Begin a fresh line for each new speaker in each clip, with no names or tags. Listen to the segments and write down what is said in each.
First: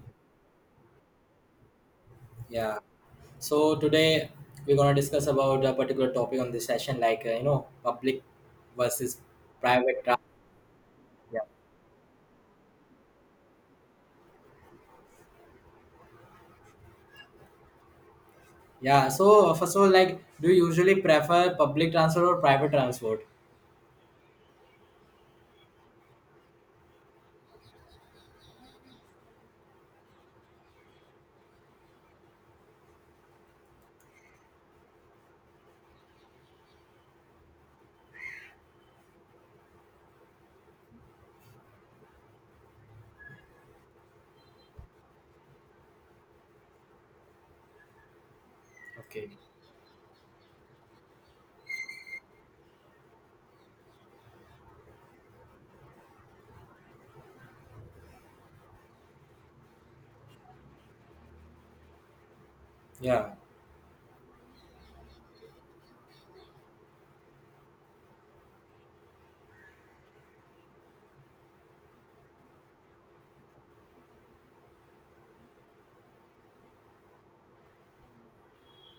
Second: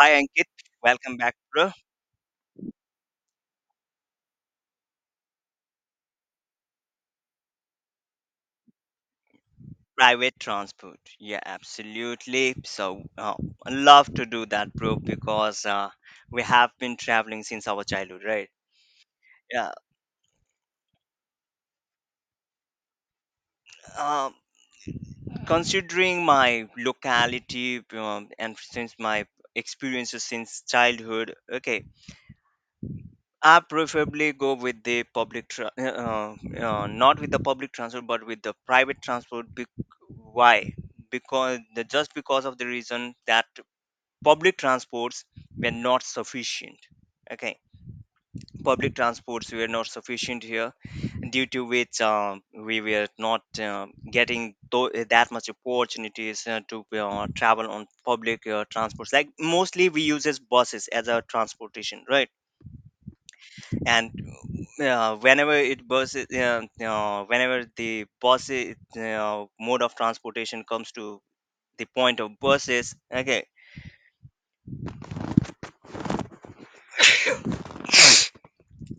Hi Ankit, welcome back to
Yeah. So today we're gonna discuss about a particular topic on this session, like you know, public versus private transport.
Private Transport. Yeah,
Yeah.
absolutely. So I love to do that, bro, because we have been traveling since our childhood, right?
Yeah. So
Yeah.
first of all, like, do you usually prefer public transport or private transport?
Um, considering my locality and since my experiences since childhood, okay, I preferably go with not with the public transport, but with the private transport. Why? Because just because of the reason that public transports were not sufficient, okay, public
Okay.
transports were not sufficient here, due to which, we were not, getting that much opportunities to travel on public transports, like mostly we uses buses as our transportation, right?
Yeah.
And whenever the bus mode of transportation comes to the point of buses, okay,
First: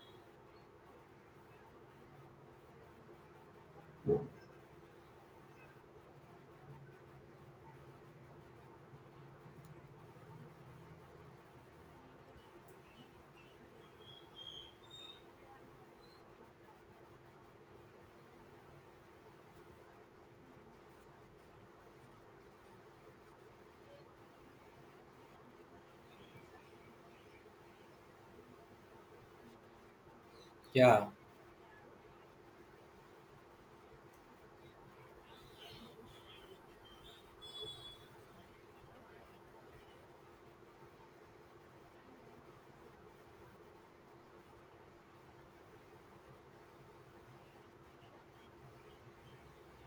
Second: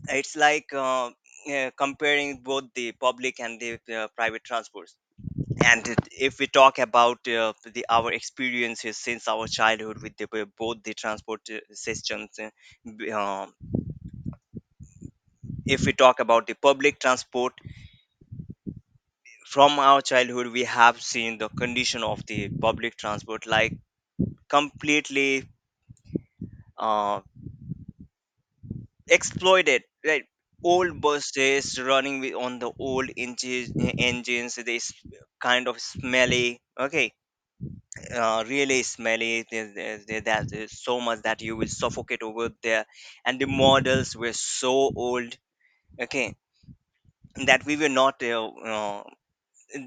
it's like comparing both the public and the private transports. And if we talk about the our experiences since our childhood with with both the transport systems, b- uh, if we talk about the public transport, from our childhood we have seen the condition of the public transport, like completely, uh, exploited, right? Old
Yeah.
buses running with on the old engines. Engines kind of smelly, okay, really smelly. There's so much that you will suffocate over there. And the models were so old, okay, that we were not, uh, uh,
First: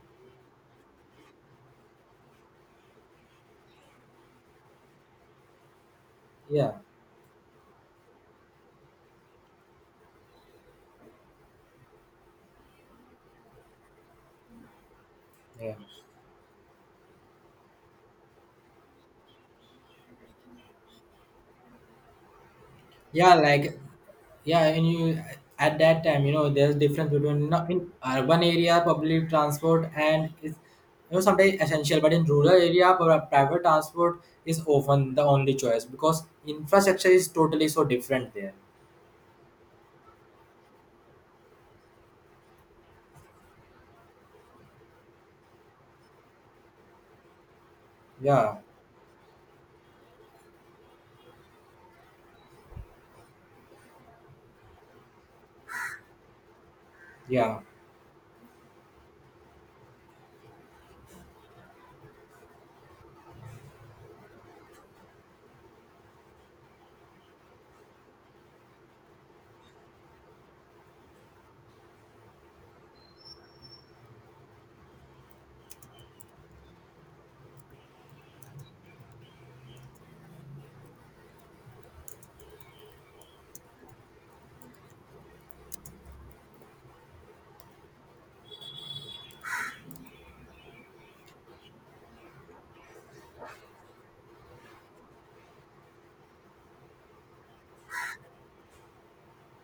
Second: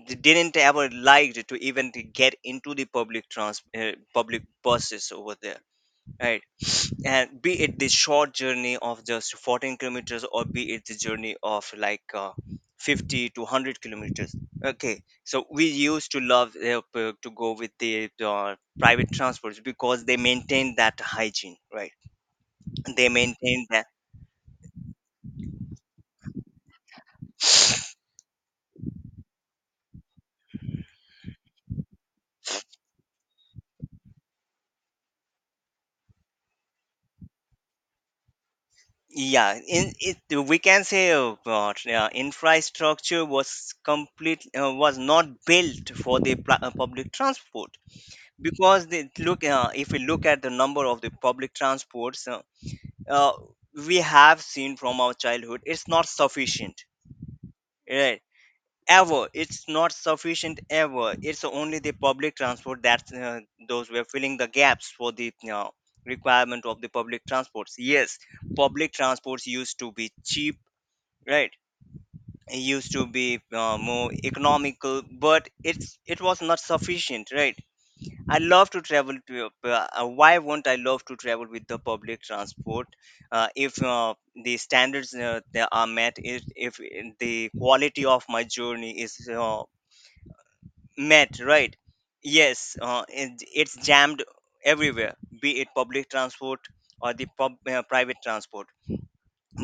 d- didn't ever liked to even to get into the public buses over there, right?
Yeah.
And be it the short journey of just 14 kilometers, or be it the journey of like, 50 to 100 kilometers, okay. So we
Yeah.
used to love, to go with the private transports because they maintain that hygiene, right? They
Yeah,
maintain
like
that.
yeah, and you at that time, you know, there's difference between not in urban area public transport and is you know sometimes essential, but in rural area private transport is often the only choice because infrastructure is totally so different there.
Yeah, in it we can say, infrastructure was complete was not built for the public transport.
Yeah,
Because they look, if we look at the number of the public transports, uh, we have seen from our childhood, it's not sufficient,
yeah,
right? Ever, it's not sufficient, ever. It's only the public transport that, those were filling the gaps for the, requirement of the public transports. Yes, public transports used to be cheap, right? It used to be, more economical, but it was not sufficient, right? I love to travel to. Why won't I love to travel with the public transport? If, the standards that are met, if the quality of my journey is, met, right? Yes, it's jammed everywhere, be it public transport or the private transport.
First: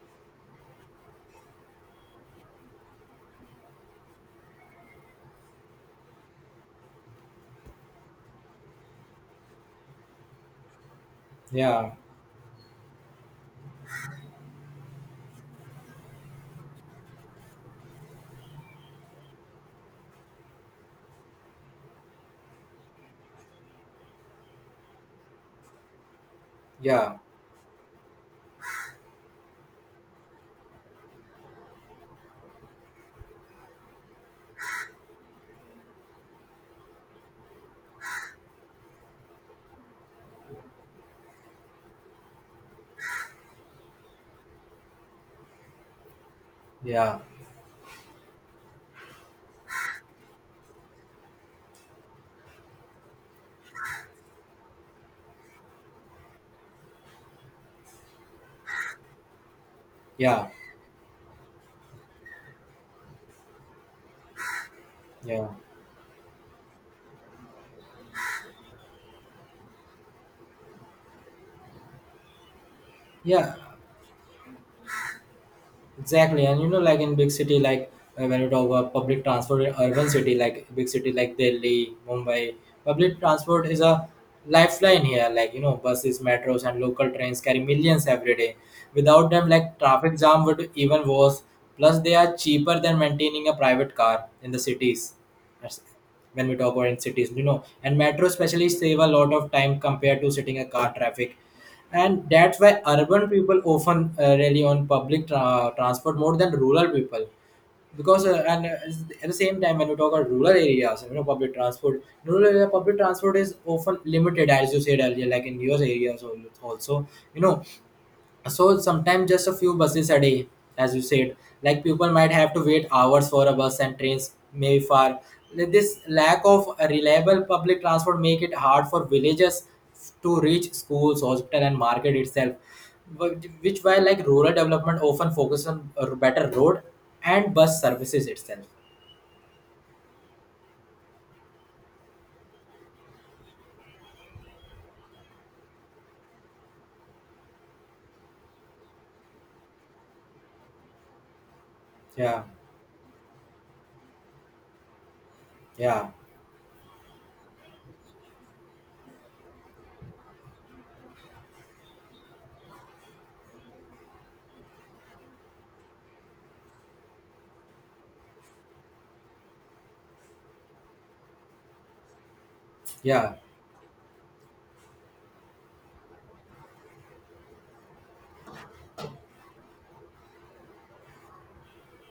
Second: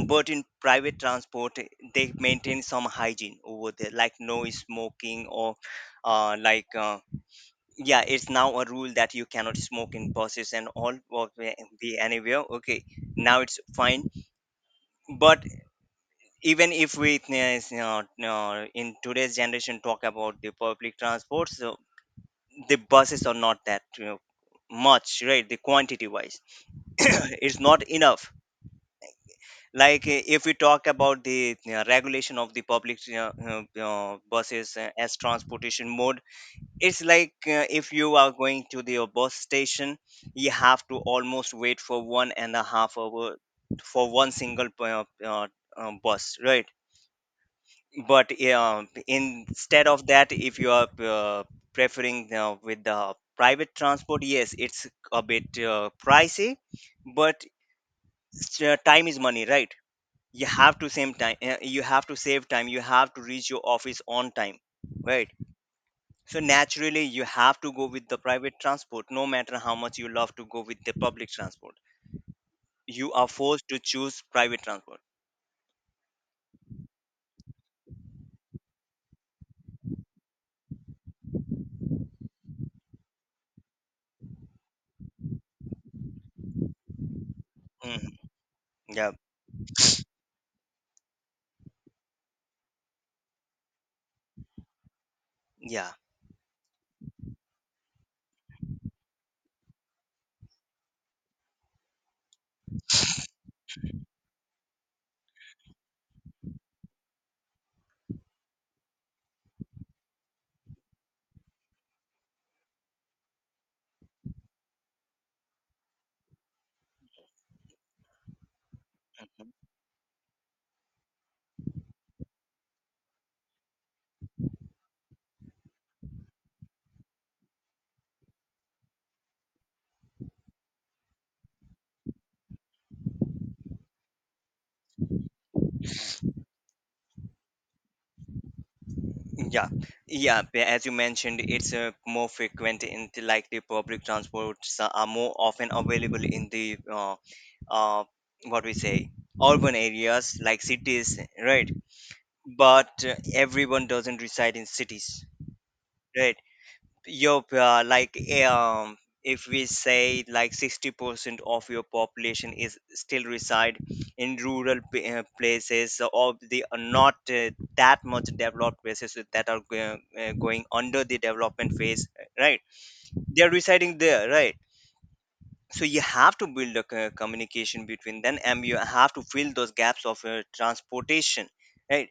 But in private transport, they maintain some hygiene over there, like no smoking or uh, like. Uh, yeah, it's now a rule that you cannot smoke in buses and all, or
yeah,
be anywhere, okay. Now it's fine. But even if we, in today's generation talk about the public transport, so the buses are not that, you know, much, right, the quantity wise.
yeah,
It's not enough. Like, if we talk about the regulation of the public buses as transportation mode, it's like, if you are going to the bus station, you have to almost wait for 1.5 hours for one single, bus, right?
yeah,
But, instead of that, if you are, preferring, with the private transport, yes, it's a bit, pricey. But, time is money, right? You
yeah,
have to save time, you have to save time, you have to reach your office on time, right?
yeah,
So naturally, you have to go with the private transport, no matter how much you love to go with the public transport. You are
yeah.
forced to choose private transport.
Exactly, and you know, like in big city, like when you talk about public transport in urban city, like big city like Delhi, Mumbai, public transport is a lifeline here. Like you know, buses, metros, and local trains carry millions
Mhm.
every day.
Yeah,
Without them, like traffic jam would even worse. Plus, they are cheaper than maintaining a private car in the cities. That's-
yeah,
When we talk about in cities, you know, and metro especially save a lot of time compared to sitting a car traffic and that's why urban people often rely on transport more than rural people because and at the same time when you talk about rural areas you know public transport rural area public transport is often limited as you said earlier like in your areas also you know so sometimes just a few buses a day as you said like people might have to wait hours for a bus and trains may be far. Like, this lack of reliable public transport make it hard for villagers to reach schools hospital and market itself. Which why like rural development often focus on a better road and bus services itself.
yeah, as you mentioned, it's more frequent in like the public transports are more often available in the, uh, what we say urban areas like cities, right?
Yeah
But everyone doesn't reside in cities,
yeah
right? Your if we say like 60% of your population is still reside in rural places, or they are not, that much developed places that are going under the development phase, right?
yeah
They are residing there, right? So you have to build a communication between them, and you have to fill those gaps of, transportation, right?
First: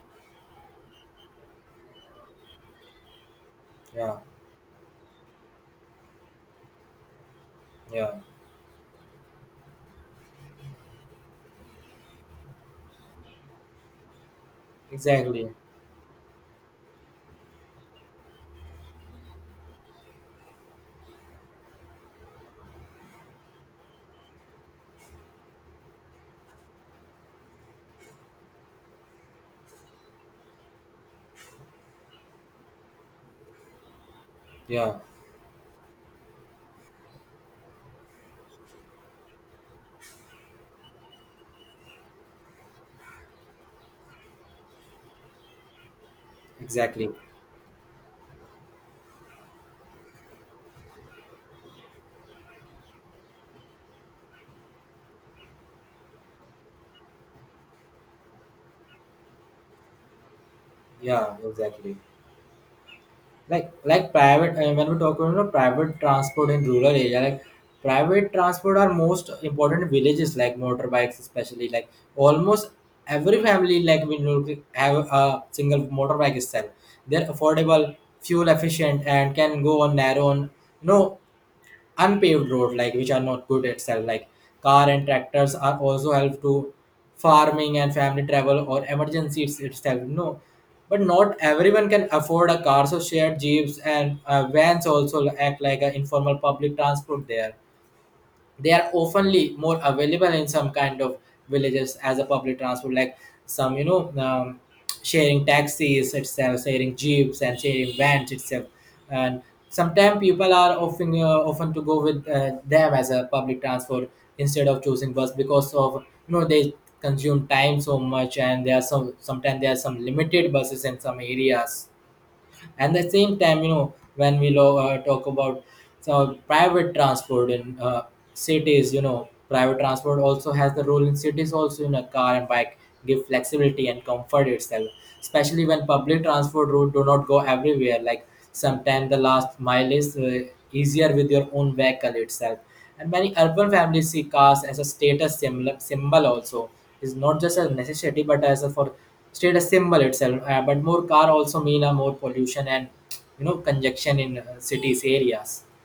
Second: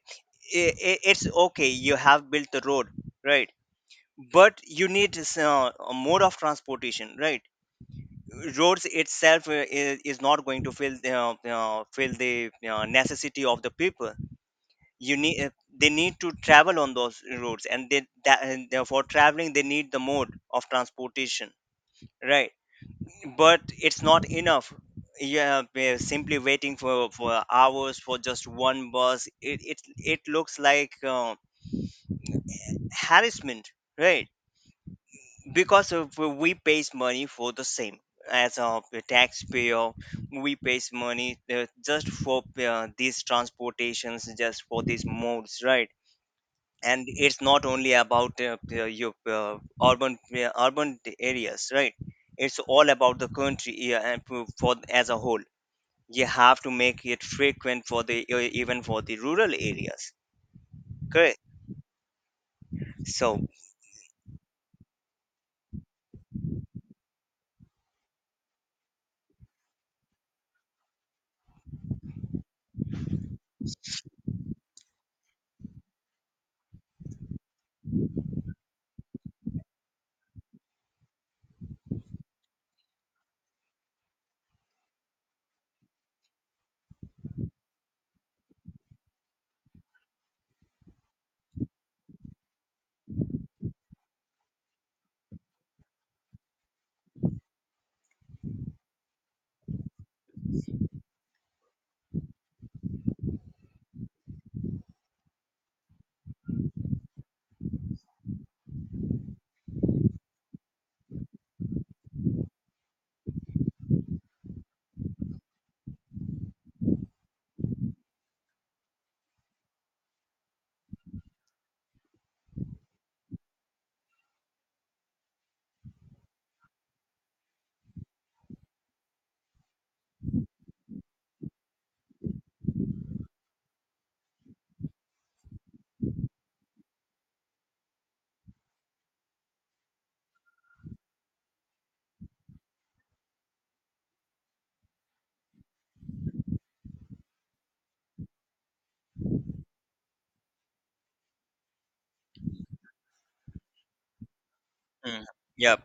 I I it's okay, you have built the road, right?
yeah
But you need, a mode of transportation, right?
yeah
Roads itself, is not going to fill the, fill the, necessity of the people. You need,
exactly
they need to travel on those roads, and they that and for traveling they need the mode of transportation, right? But it's not enough. Yeah, we're simply waiting for hours for just one bus. It looks like, harassment, right?
yeah
Because of we pays money for the same, as a taxpayer, we pays money, just for, these transportations, just for these modes, right? And
exactly
it's not only about, your urban urban areas, right? It's all about the country. Yeah, and as a whole you have to make it frequent for the, even for the rural areas,
yeah
correct?
exactly
So
like private when we talk about you know, private transport in rural area like private transport are most important in villages like motorbikes especially like almost every family like we know have a single motorbike itself. They're affordable fuel efficient and can go on their own you know unpaved road like which are not good itself like car and tractors are also help to farming and family travel or emergencies itself no but not everyone can afford a car so shared jeeps and vans also act like an informal public transport there. They are oftenly more available in some kind of villages as a public transport like some you know sharing taxis itself sharing jeeps and sharing vans itself and sometimes people are often often to go with them as a public transport instead of choosing bus because of you know they consume time so much and there are some sometimes there are some limited buses in some areas and the same time you know when we talk about so private transport in cities you know private transport also has the role in cities also in a car and bike give flexibility and comfort itself especially when public transport route do not go everywhere like sometimes the last mile is easier with your own vehicle itself and many urban families see cars as a status symbol also. It's not just a necessity, but as a for status symbol itself. But more car also mean a more pollution and you know congestion in cities
mm,
areas.
yeah.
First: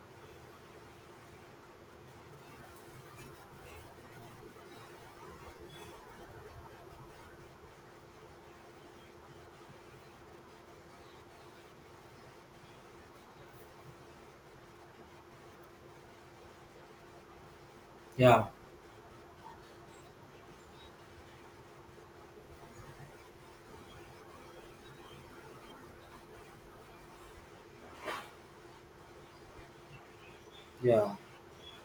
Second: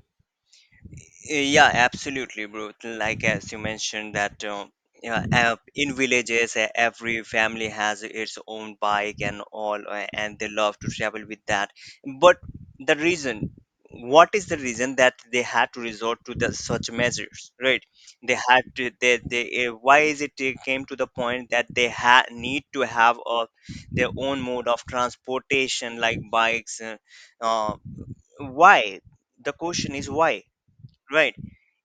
Yeah, absolutely, bro. Like as you mentioned that, yeah, in villages, every family has its own bike and all, and they love to travel with that. But the reason, what is the reason that they had to resort to the such measures, right? They
Yeah,
had to. They Why is it they came to the point that they had need to have a, their own mode of transportation like bikes? Uh, why? The question is why?
yeah,
Right.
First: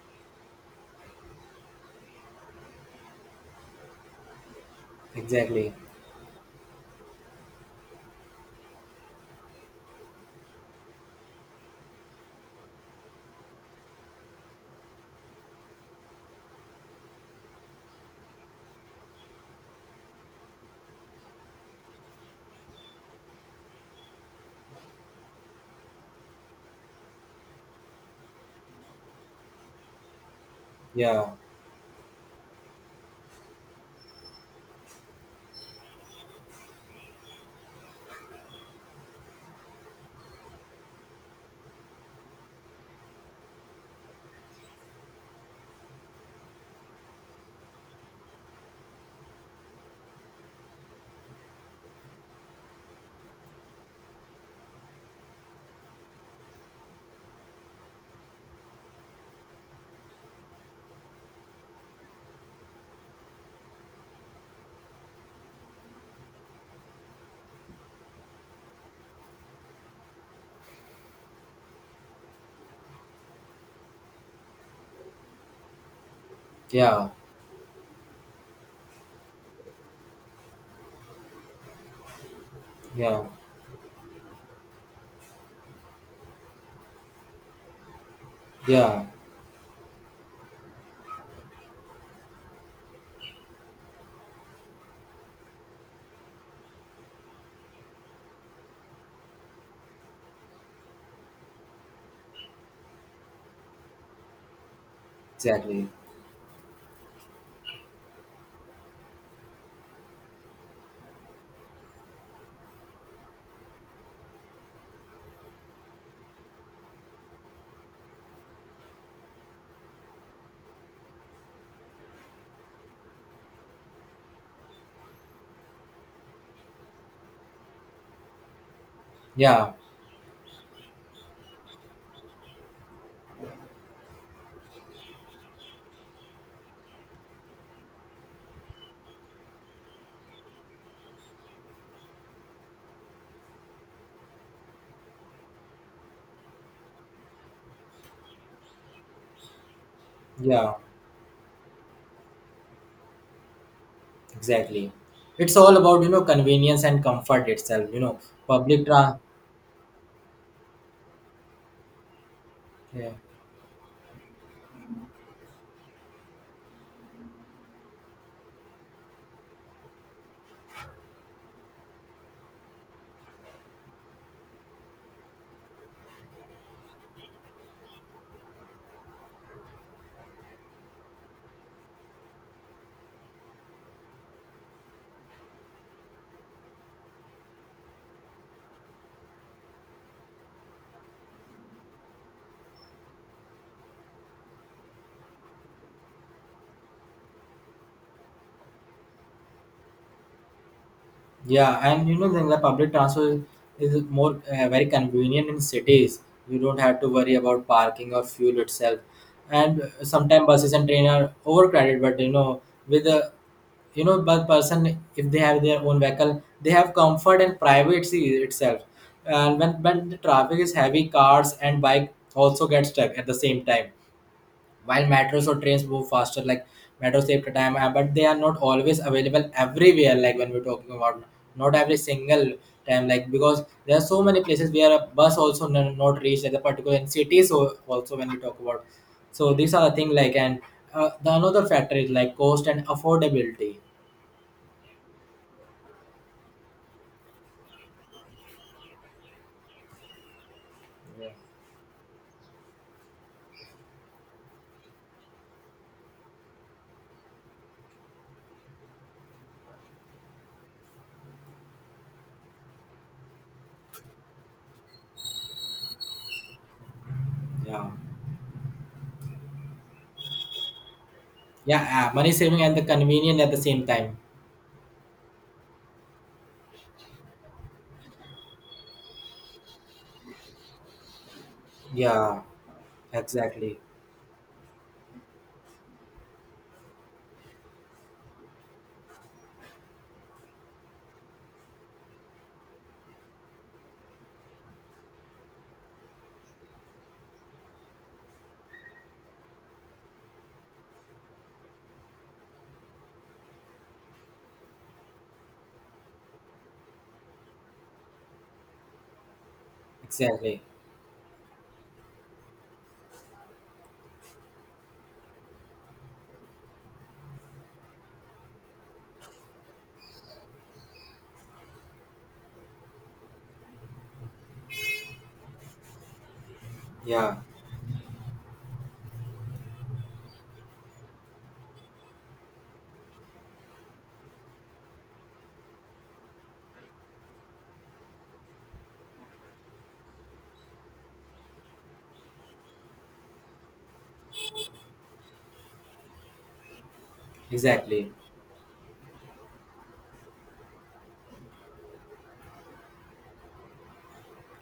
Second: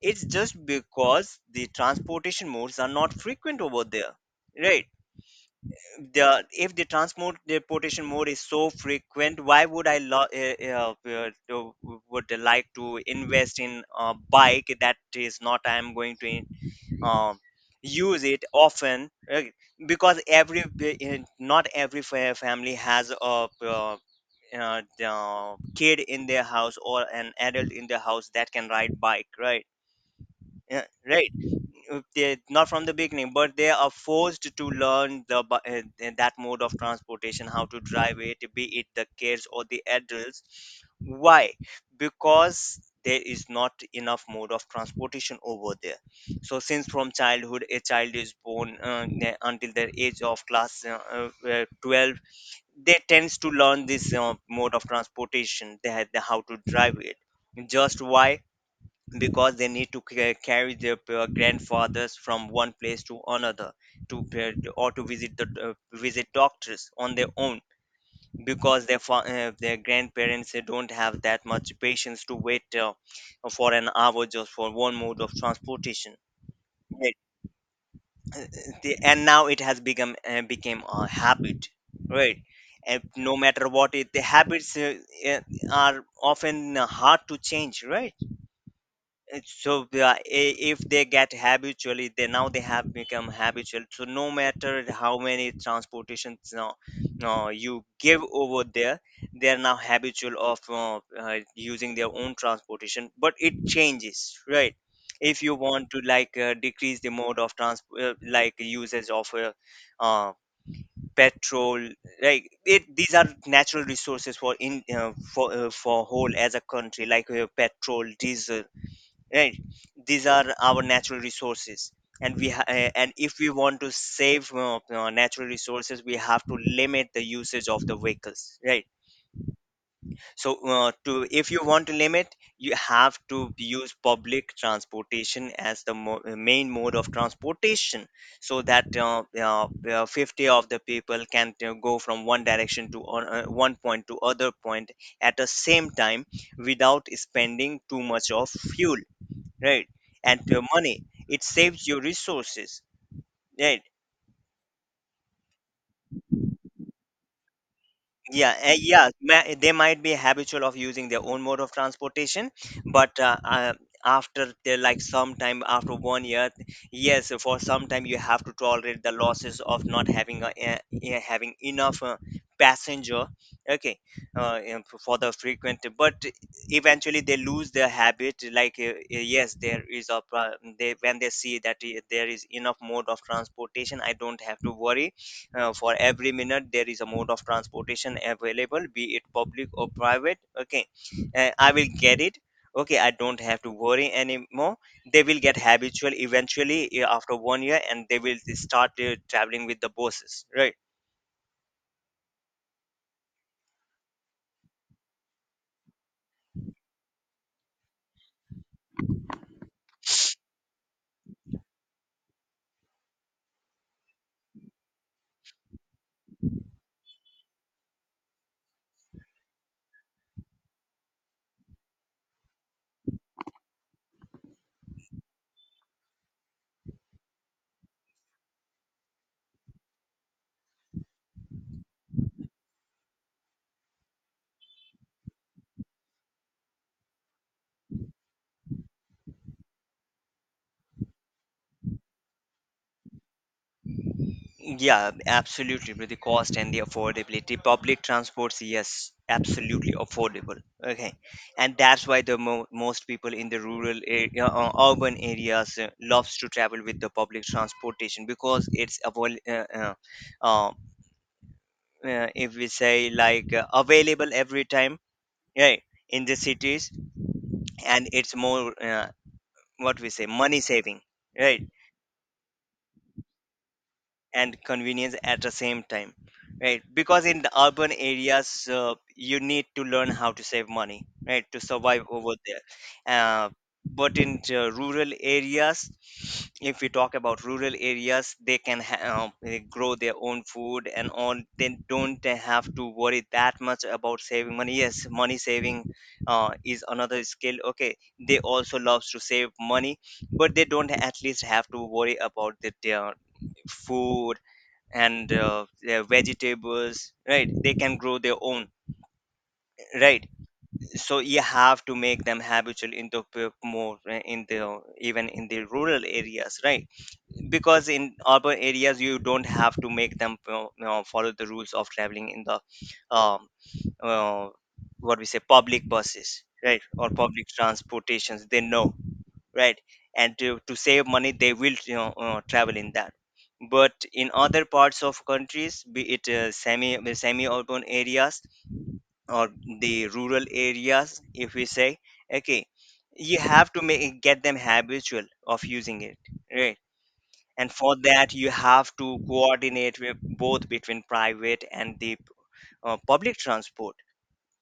It's just because the transportation modes are not frequent over there. Right.
exactly.
The if the transport transportation mode is so frequent, why would I would like to invest in a bike that is not I am going to, um, use it often? Right? Because not every family has a, uh, the kid in their house, or an adult in their house that can ride bike, right? Yeah,
Yeah,
right. They not from the beginning, but they are forced to learn that mode of transportation, how to drive it, be it the kids or the adults. Why? Because there is not enough mode of transportation over there. So since from childhood a child is born, until their age of class, 12, they tends to learn this, mode of transportation, they had the, how to drive it. Just why? Because they need to carry their, grandfathers from one place to another, to, or to visit the, visit doctors on their own, because their their grandparents, don't have that much patience to wait, for an hour just for one mode of transportation,
yeah,
right? Uh, uh, and now it has become became a habit, right? And
yeah,
no matter what it the habits, uh, are often, hard to change, right?
yeah,
It's so, if they get habitually, they have become habitual. So no matter how many transportations now you give over there, they are now habitual of, using their own transportation. But it changes, right? If you
exactly.
want to like, decrease the mode of transport, like usage of, uh, petrol, like it, these are natural resources for in for for whole as a country, like, petrol, diesel, right? These are our natural resources, and and if we want to save, natural resources, we have to limit the usage of the vehicles, right?
Yeah,
So, to if you want to limit, you have to use public transportation as the main mode of transportation, so that, 50 of the people can, go from one direction to, one point to other point at the same time, without spending too much of fuel, right? And your
yeah,
money, it saves your resources, right?
exactly. It's all about you know convenience and comfort itself. You know,
Yeah,
public tra.
yeah, they might be habitual of using their own mode of transportation,
Yeah.
but, after they like some time after one year, yes, for some time you have to tolerate the losses of not having a, having enough, passenger, okay, for the frequent. But eventually they lose their habit. Like yes, there is a pro- they, when they see that there is enough mode of transportation, I don't have to worry, for every minute there is a mode of transportation available, be it public or private. Okay I will get it. Okay, I don't have to worry anymore. They will get habitual eventually, after 1 year, and they will start traveling with the buses, right?
Yeah, and you know, then the public transport is more very convenient in cities. You don't have to worry about parking or fuel itself. And sometimes buses and train are overcrowded, but you know, with the you know, but person if they have their own vehicle, they have comfort and privacy itself. And when the traffic is heavy, cars and bike also get stuck at the same time while metros or trains move faster like metro save the time but they are not always available everywhere like when we're talking about not every single time like because there are so many places where a bus also not reach at the particular in cities so also when we talk about so these are the thing like and the another factor is like cost and affordability.
Yeah, absolutely. With the cost and the affordability, public transports, yes, absolutely affordable. Okay,
Yeah.
and that's why most people in the rural area, urban areas, loves to travel with the public transportation because uh, if we say, available every time, right, in the cities,
Yeah
and it's more, what we say, money saving, right,
yeah money saving and the convenient at the same time
and convenience at the same time, right? Because in the urban areas, you need to learn how to save money, right, to survive over
yeah
there. uh,
exactly
but in the rural areas, if we talk about rural areas, they grow their own food and all. They don't have to worry that much about saving money. Yes, money saving is another skill. Okay, they also loves to save money, but they don't at least have to worry about their food and their vegetables, right? They can grow their own, right?
exactly
So you have to make them habitual in more, in the even in the rural areas, right? Because in urban areas you don't have to make them, follow the rules of traveling in the um, uh, what we say, public buses, right, or
yeah
public transportations. They know, right? And to save money they will, travel in that. But in other parts of countries, be it semi, semi urban areas, or the rural areas, if we say. Okay, you have to make, get them habitual of using it, right? And for
exactly.
that you have to coordinate with both, between private and the public transport.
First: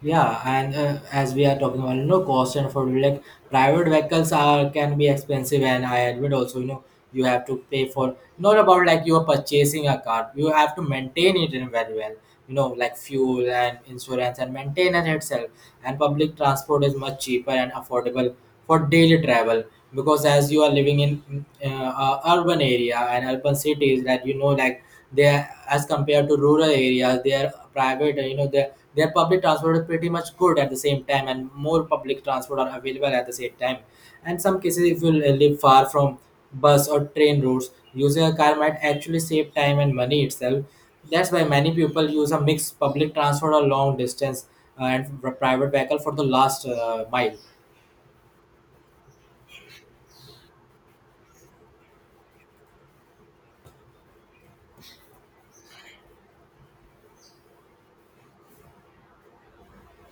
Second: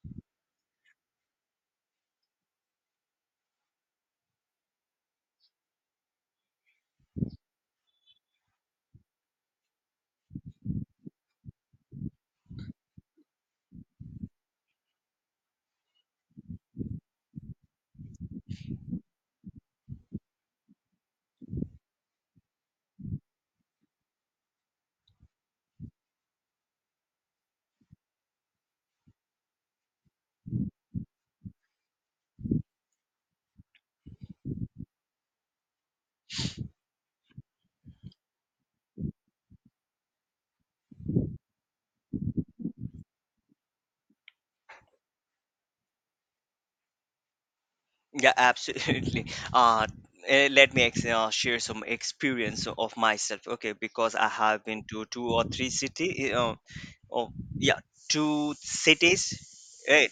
Yeah, and as we are talking about, you know, cost and for like private vehicles are can be expensive, and I admit also, you know, you have to pay for not about like you are purchasing a car, you have to maintain it in very well, you know, like fuel and insurance and maintenance itself. And public transport is much cheaper and affordable for daily travel because as you are living in a urban area and urban cities, that you know, like they are as compared to rural areas, they are private, you know, their public transport is pretty much good at the same time, and more public transport are available at the same time. And some cases, if you live far from bus or train routes, using a car might actually save time and money itself. That's why many people use a mixed public transport or long distance private vehicle for the last mile.
Yeah, absolutely. Uh, Let me share some experience of myself. Okay, because I have been to two or three city. Oh, yeah, Two cities. Right.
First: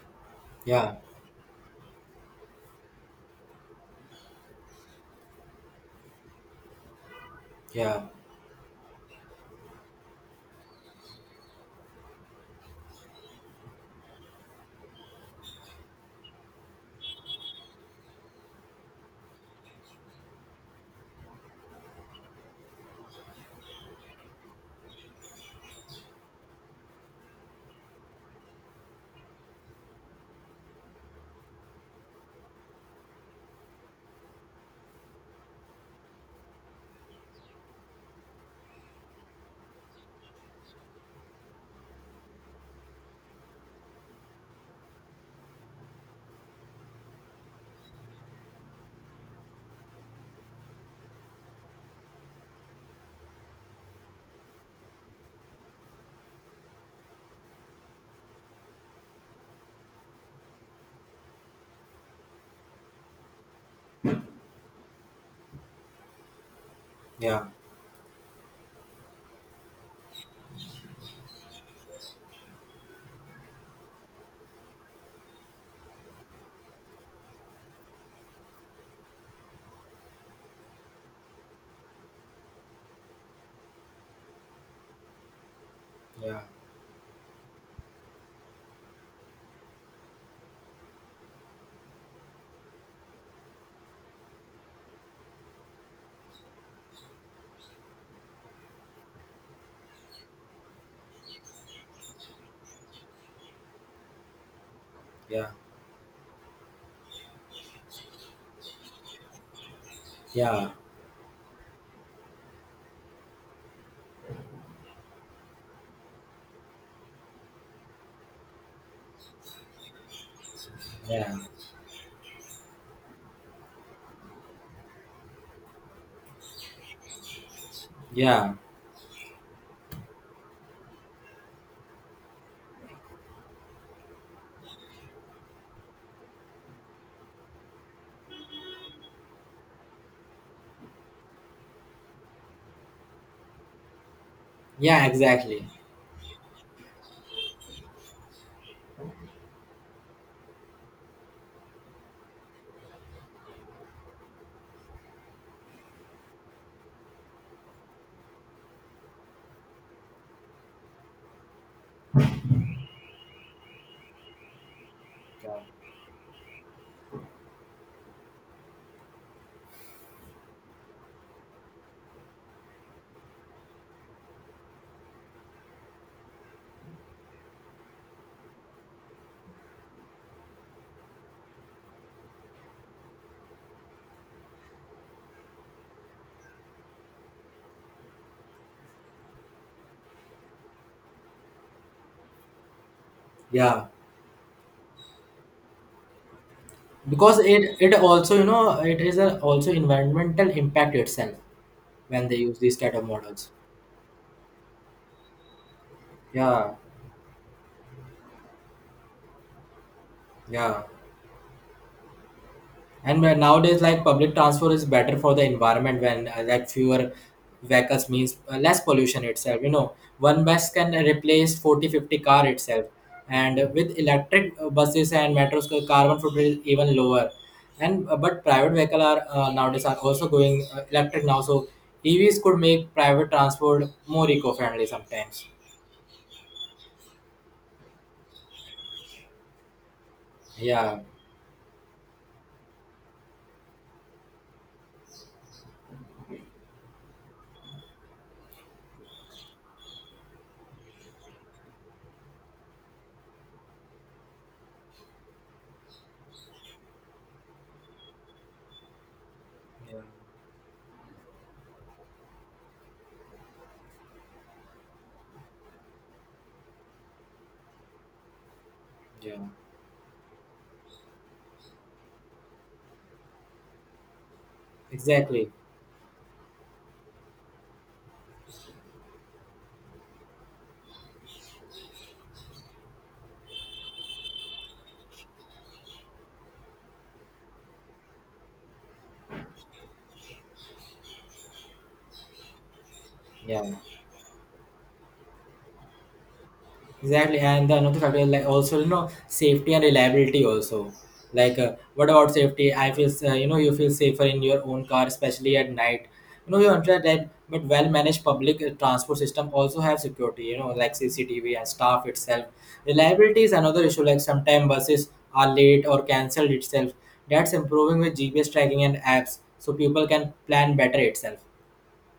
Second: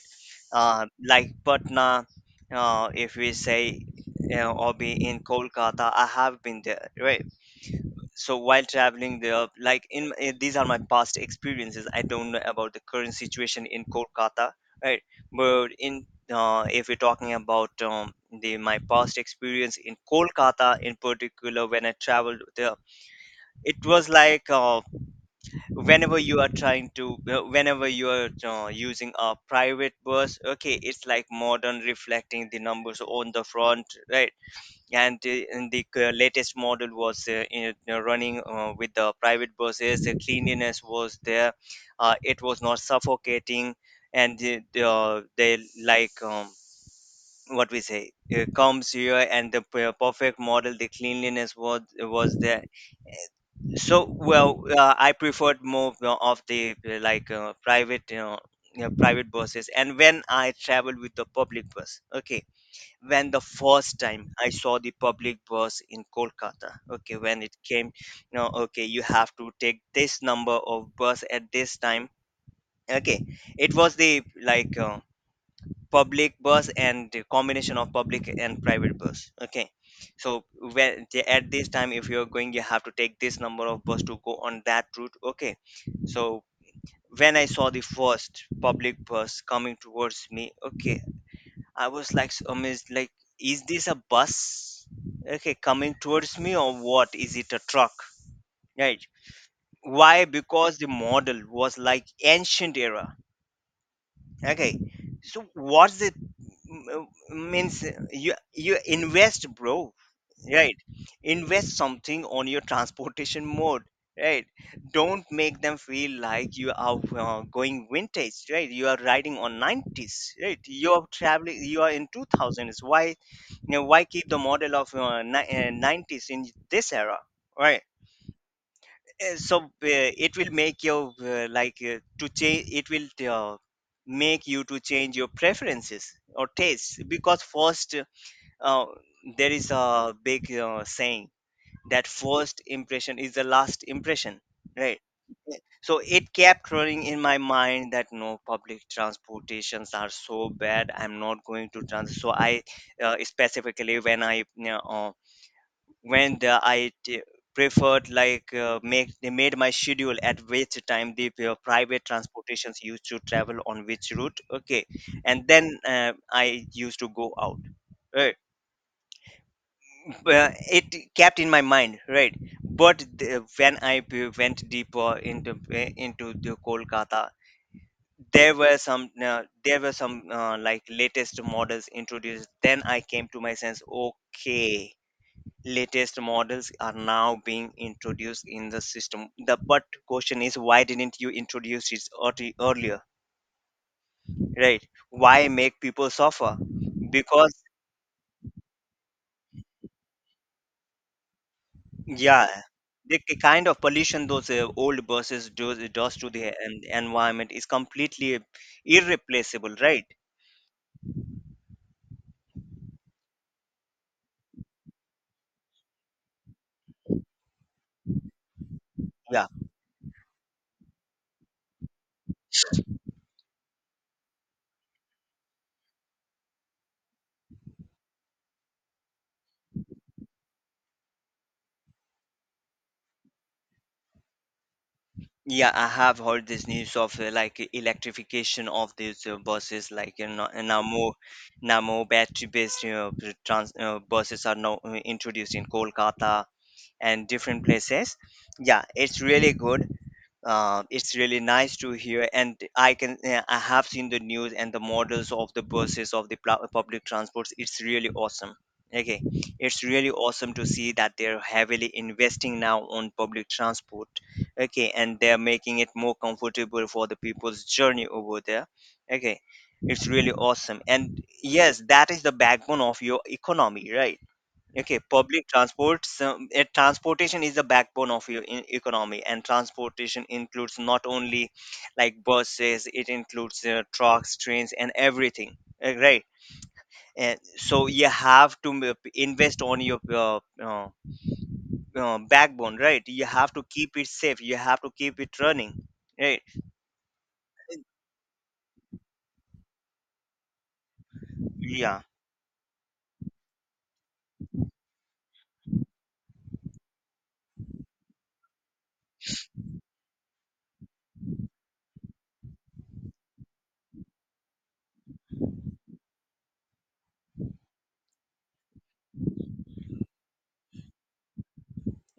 Yeah,
Like Patna. If we say, you know, or be in Kolkata, I have been there. Right,
yeah,
so while traveling there, like, in, these are my past experiences. I don't know about the current situation in Kolkata, right? But in if we're talking about, the my past experience in Kolkata in particular, when I traveled there, it was whenever you are trying to, whenever you are using a private bus, okay, it's like modern, reflecting the numbers on the front, right? And latest model was, running with the private buses. The cleanliness was there, it was not suffocating, and they, like um, what we say, comes here, and the perfect model, the cleanliness was there. So well, I preferred more, of the like private, private buses. And when I travel with the public bus, okay, when the first time I saw the public bus in Kolkata, okay, when
yeah,
it came, you know, okay, you have to take this number of bus at this time. Okay, it was the public bus, and the combination of public and private bus. Okay, so at this time, if you're going, you have to take this number of bus to go on that route. Okay,
yeah,
so when I saw the first public bus coming towards me, okay, I was like so amazed, like, is this a bus? Okay, coming towards me, or what? Is it a truck? Right. Why? Because the model was like ancient era. Okay, so
yeah,
what's the means, you, you invest, bro,
yeah,
right? Invest something on your transportation mode, right? Don't make them feel like you are going vintage, right? You are riding on 90s, right? You are
yeah,
traveling, you are in 2000s. Why, you know, why keep the model of 90s in this era, right?
yeah,
It will make your, to change, it will make you to change your preferences or tastes. Because first, uh, there is a big saying that first impression is the last impression, right?
yeah,
Yeah.
exactly.
So it kept running in my mind that no, public transportations are so bad. I'm not going to trans. So I, specifically when I, you know, when the, I t- preferred, make, they made my schedule at which time private transportations used to travel on which route, okay, and
Yeah.
then I used to go out, right. Well, it kept in my mind, right? But when I went deeper into the Kolkata, there were some, there were some, latest models introduced. Then I came to my sense. Okay, latest models are now being introduced in the system. The, but question is, why didn't you introduce it earlier,
Yeah.
right? Why make people suffer?
Because
Because
it also you know it is a also environmental impact itself when they
yeah,
use these kind of
the
models
kind of pollution those old buses do, does to the
yeah
environment is completely irreplaceable, right?
yeah. And where nowadays, like public transport is better for the environment when like fewer vehicles means less pollution
Yeah.
itself. You know, one bus can replace 40 50 car itself. And with electric buses and metros, the carbon footprint is even lower. And but private vehicle are nowadays are also going electric now. So EVs could make private transport more eco-friendly sometimes.
Yeah, I have heard this news of, electrification of these buses, like, you know, and now
Yeah,
more, now more battery-based, you know, b- trans buses are now introduced in Kolkata and different places. Yeah, it's really good. It's really nice to hear, and I can, I have seen the news and the models of the buses of the public transports. It's really awesome. Okay, it's
yeah,
really awesome to see that they're heavily investing now on public transport. Okay, and they're making it more comfortable for the people's journey over there.
yeah.
Okay, it's really awesome, and yes, that is the backbone of your economy, right? Okay,
Exactly.
public transport. So, transportation is the backbone of your economy, and transportation includes not only like buses, it includes trucks, trains, and everything. Right. And so you have to invest on your backbone, right? You have to
Yeah.
keep it safe. You have to keep it running, right?
Exactly, and the another factor is like also you know safety and reliability also. Like
Yeah.
what about safety? I feel you know you feel safer in your own car, especially at night. You know you understand that, but well managed public transport system also have security. You know like CCTV and staff itself. Reliability is another issue. Like sometimes buses are late or cancelled itself. That's improving with GPS tracking and apps, so people can plan better itself.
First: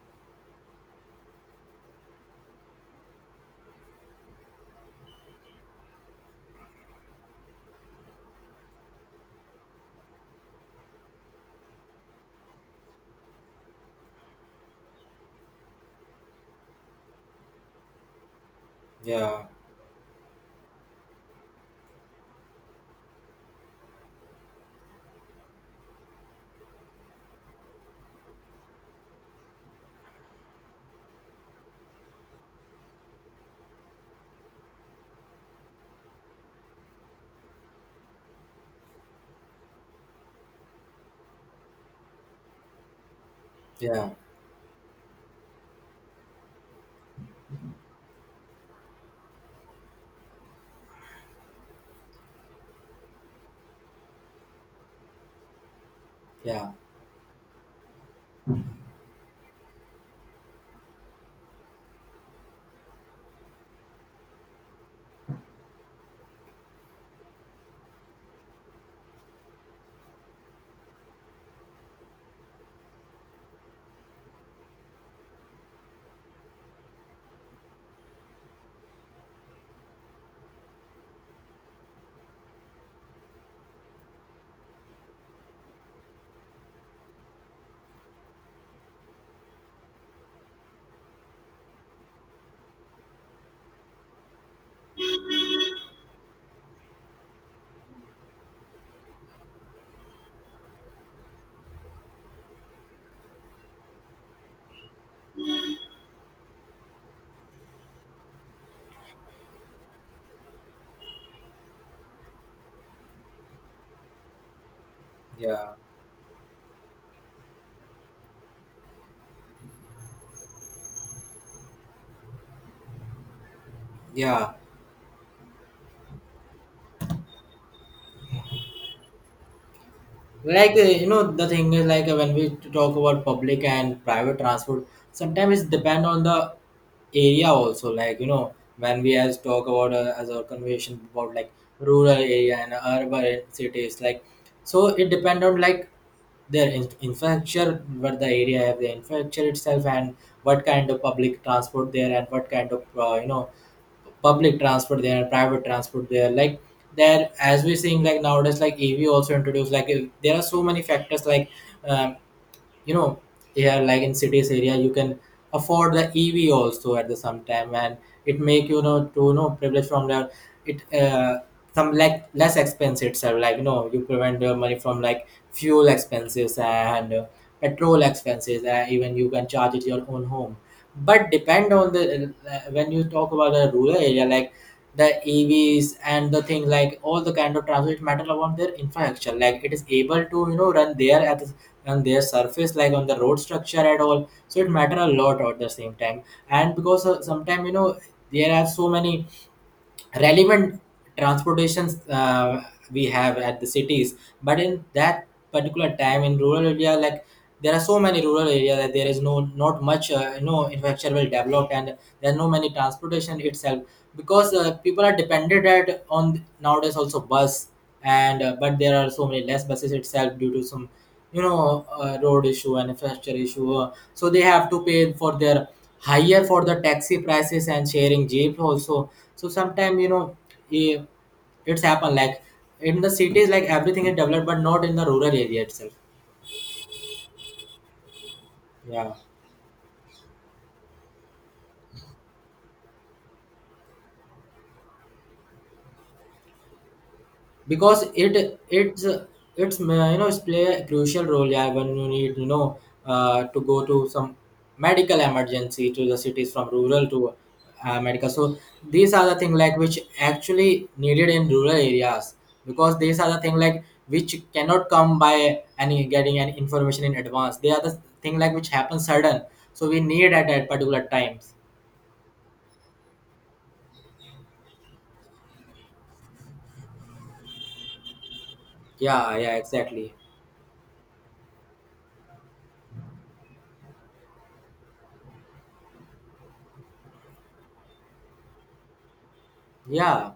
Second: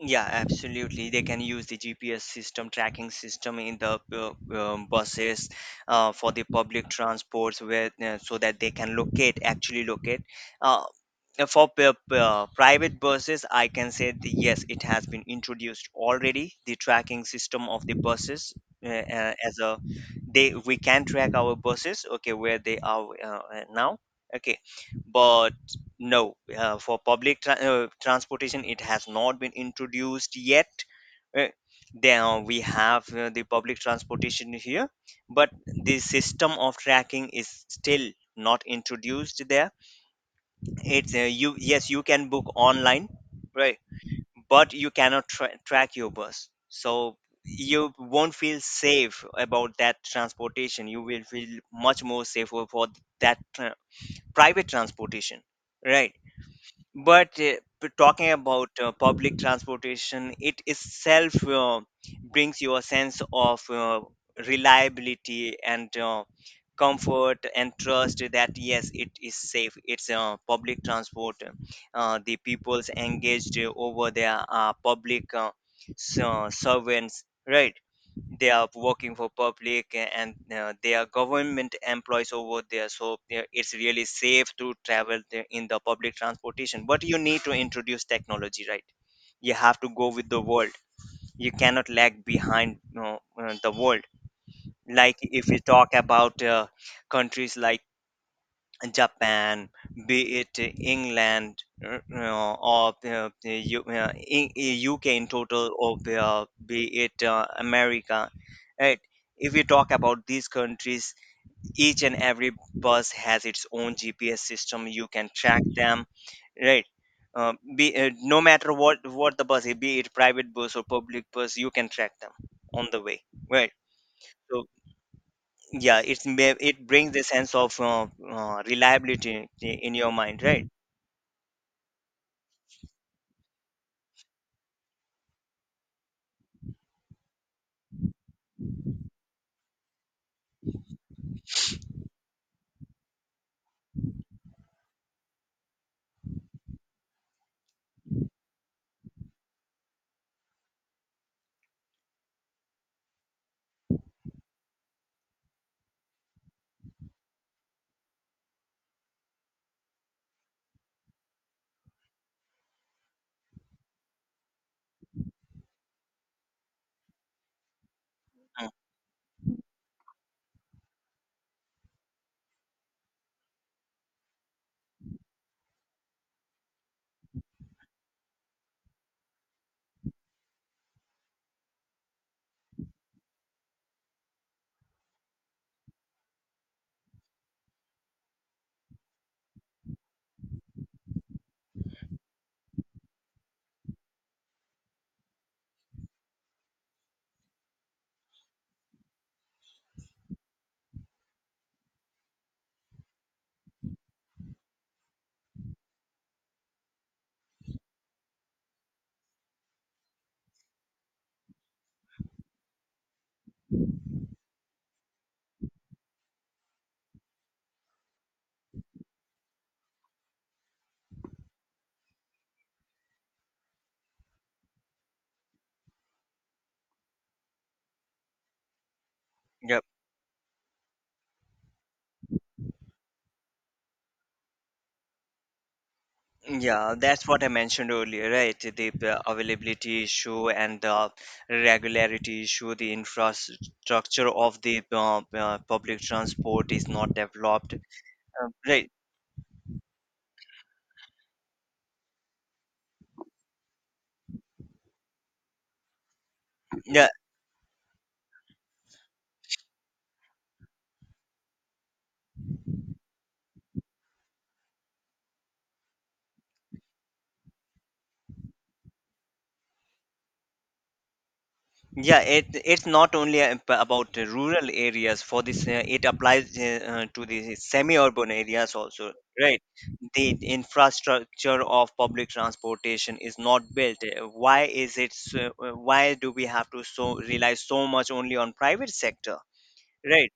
Yeah, absolutely. They can use the GPS system, tracking system in the buses, for the public transports, where, so that they can locate, actually locate. Uh, private buses, I can say yes, it has been introduced already. The tracking system of the buses,
Yeah,
as a they, we can track our buses, okay, where they are now, okay. No, for public transportation, it has not been introduced yet. Uh, There we have the public transportation here, but the system of tracking is still not introduced there. It's, you, yes, you can book online, right?
yeah,
But you cannot track your bus, so you won't feel safe about that transportation. You will feel much more safer for that tra- private transportation, right?
yeah,
But talking about public transportation, it itself brings you a sense of reliability and comfort and trust that yes, it is safe. It's public transport. The people's engaged over there are public, servants, right? They are working for public, and they are government employees over there, so it's really safe to travel in the public transportation. But you need to introduce technology, right? You have to go with the world. You cannot lag behind, you know, the world. Like if you talk about countries like Japan, be it England, or the U- in- UK in total, or be it America, right? If we talk about these countries, each and every bus has its own GPS system. You can track
yeah,
them, right? Be No matter what the bus is, be it private bus or public bus, you can track them on the way, right?
yeah.
So, yeah, it brings a sense of reliability in your mind, right?
Like you know the thing is like when we talk about public and private transport sometimes it depend on the area also like you know when we as talk about as our conversation about like rural area and urban cities like so it depend on like their infrastructure what the area have the infrastructure itself and what kind of public transport there and what kind of you know public transport there, private transport there. Like there, as we're seeing, like nowadays, like EV also introduced. Like there are so many factors. Like um, you know yeah like in cities area you can afford the ev also at the some time and it make
Mm.
you know to you know privilege from the it some like less expense itself like you know you prevent your money from like fuel expenses and petrol expenses even you can charge it your own home but depend on the when you talk about the rural area like the evs and the thing like all the kind of transport matter about their infrastructure like it is able to you know run there at and their surface like on the road structure at all so it matter a lot at the same time and because sometimes you know there are so many relevant transportations we have at the cities but in that particular time in rural area like there are so many rural areas that there is no not much you know infrastructure well developed and there are no many transportation itself because people are dependent at on nowadays also bus and but there are so many less buses itself due to some you know road issue and infrastructure issue so they have to pay for their higher for the taxi prices and sharing jeep also so
Yep.
sometimes you know eh, it's happened like in the cities like everything is developed but not in the rural area itself
Yeah, that's what I mentioned earlier, right? The
yeah
availability issue and the regularity issue, the infrastructure of the public transport is not developed.
because
Right.
it's it's you know it's play a crucial role yeah when you need you know to go to some medical emergency to the cities from rural
Yeah.
to medical so these are the thing like which actually needed in rural areas because these are the thing like which cannot come by any getting any information in advance they are the thing like which happens sudden so we need at that particular times
Yeah, it, it's not only about the rural areas. For this, it applies to the semi-urban areas also,
yeah yeah
right?
exactly
The infrastructure of public transportation is not built. Why is it? So, why do we have to rely so much only on private sector?
yeah
Right.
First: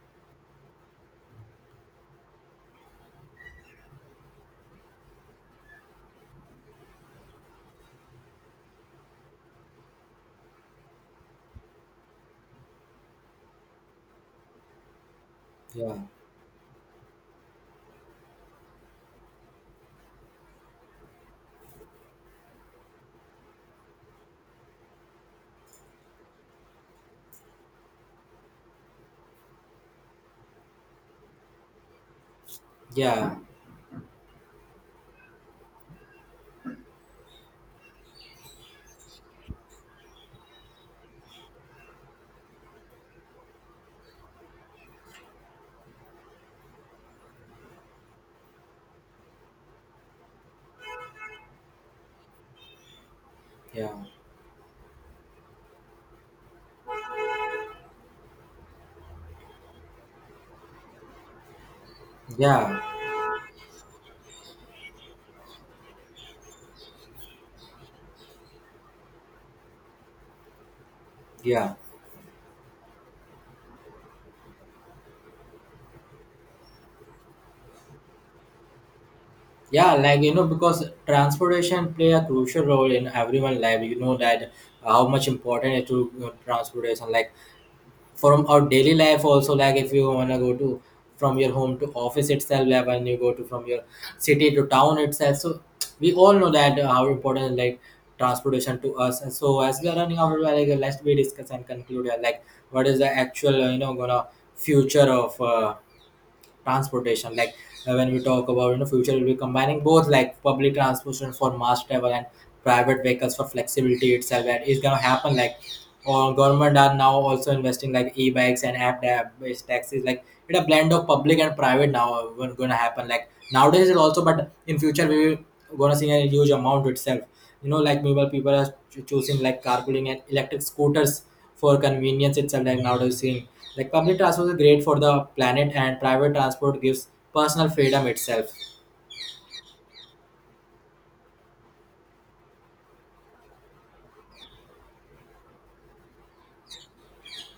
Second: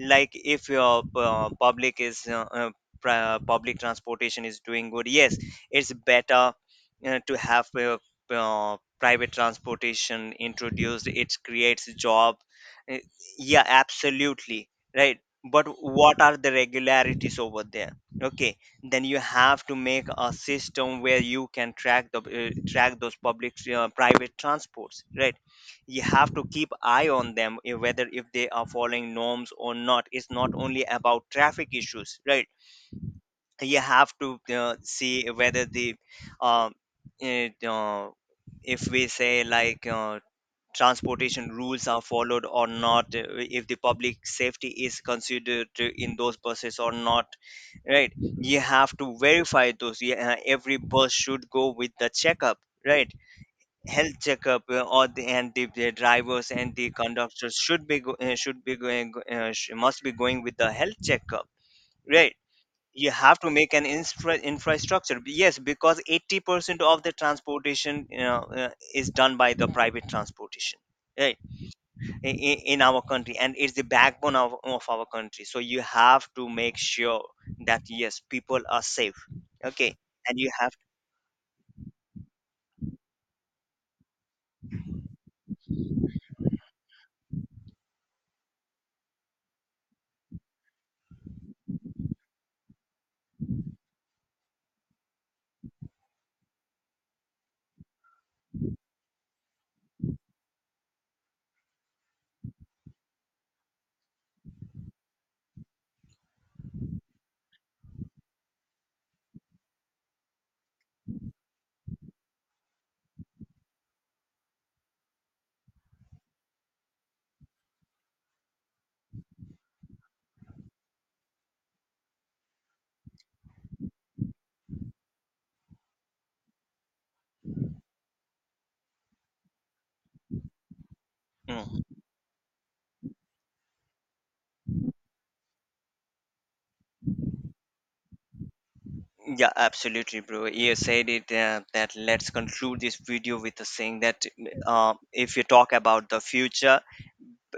Like if your public is, public transportation is doing good, yes, it's better to have, private transportation introduced. It creates job. Uh, yeah, absolutely. Right. But
yeah
what are the regularities over there? Okay, then you have to make a system where you can track the track those public, private transports, right? You have to keep eye on them, whether if they are following norms or not. It's not only about traffic issues, right?
yeah
You have to see whether the um it, uh, if we say, transportation rules are followed or not, if the public safety is considered, in those buses or not, right? You have to verify those. Yeah, every bus should go with the checkup, right?
yeah
Health checkup, or the and the, the drivers and the conductors should be go, should be going go- sh- must be going with the health checkup, right?
yeah
You have to make an infrastructure, yes, because 80% of the transportation, is done by the private transportation, right,
yeah
in our country, and it's the backbone of our country, so you have to make sure that yes, people are safe,
yeah
okay.
like you
And
know
you have.
because transportation play a crucial role in everyone life you know that how much important it to you know, transportation like from our daily life also like if you want to go to from your home to office itself like when you go to from your city to town itself so we all know that how important like transportation to us and so as we are running out of like let's we discuss and conclude like what is the actual you know gonna future of transportation like when we talk about you know future we'll be combining both like public transportation for mass travel and private vehicles for flexibility itself and it's gonna happen like or government are now also investing like e-bikes and app based taxis like it's a blend of public and private now gonna happen like nowadays it also but in future we will gonna see a huge amount itself you know like mobile people are choosing like carpooling and electric scooters for
Mm.
convenience itself like nowadays seeing like public transport is great for the planet and private transport gives personal freedom itself
Yeah, absolutely, bro. You said it, that let's conclude this video with the saying that, if you talk about the future,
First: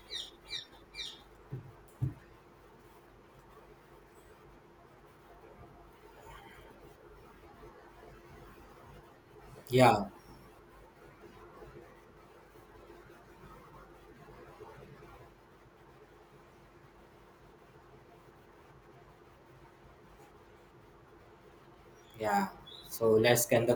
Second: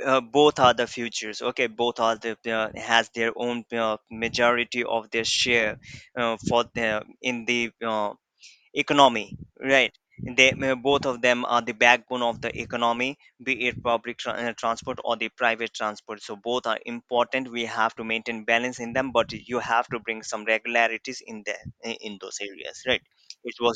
both are the futures. Okay, both are the, has their own majority of their share for the in the economy, right?
yeah
They, both of them are the backbone of the economy, be it public transport or the private transport. So both are important. We have to maintain balance in them, but you have to bring some regularities in there, in those
yeah
areas, right?
so let's
It
end the
was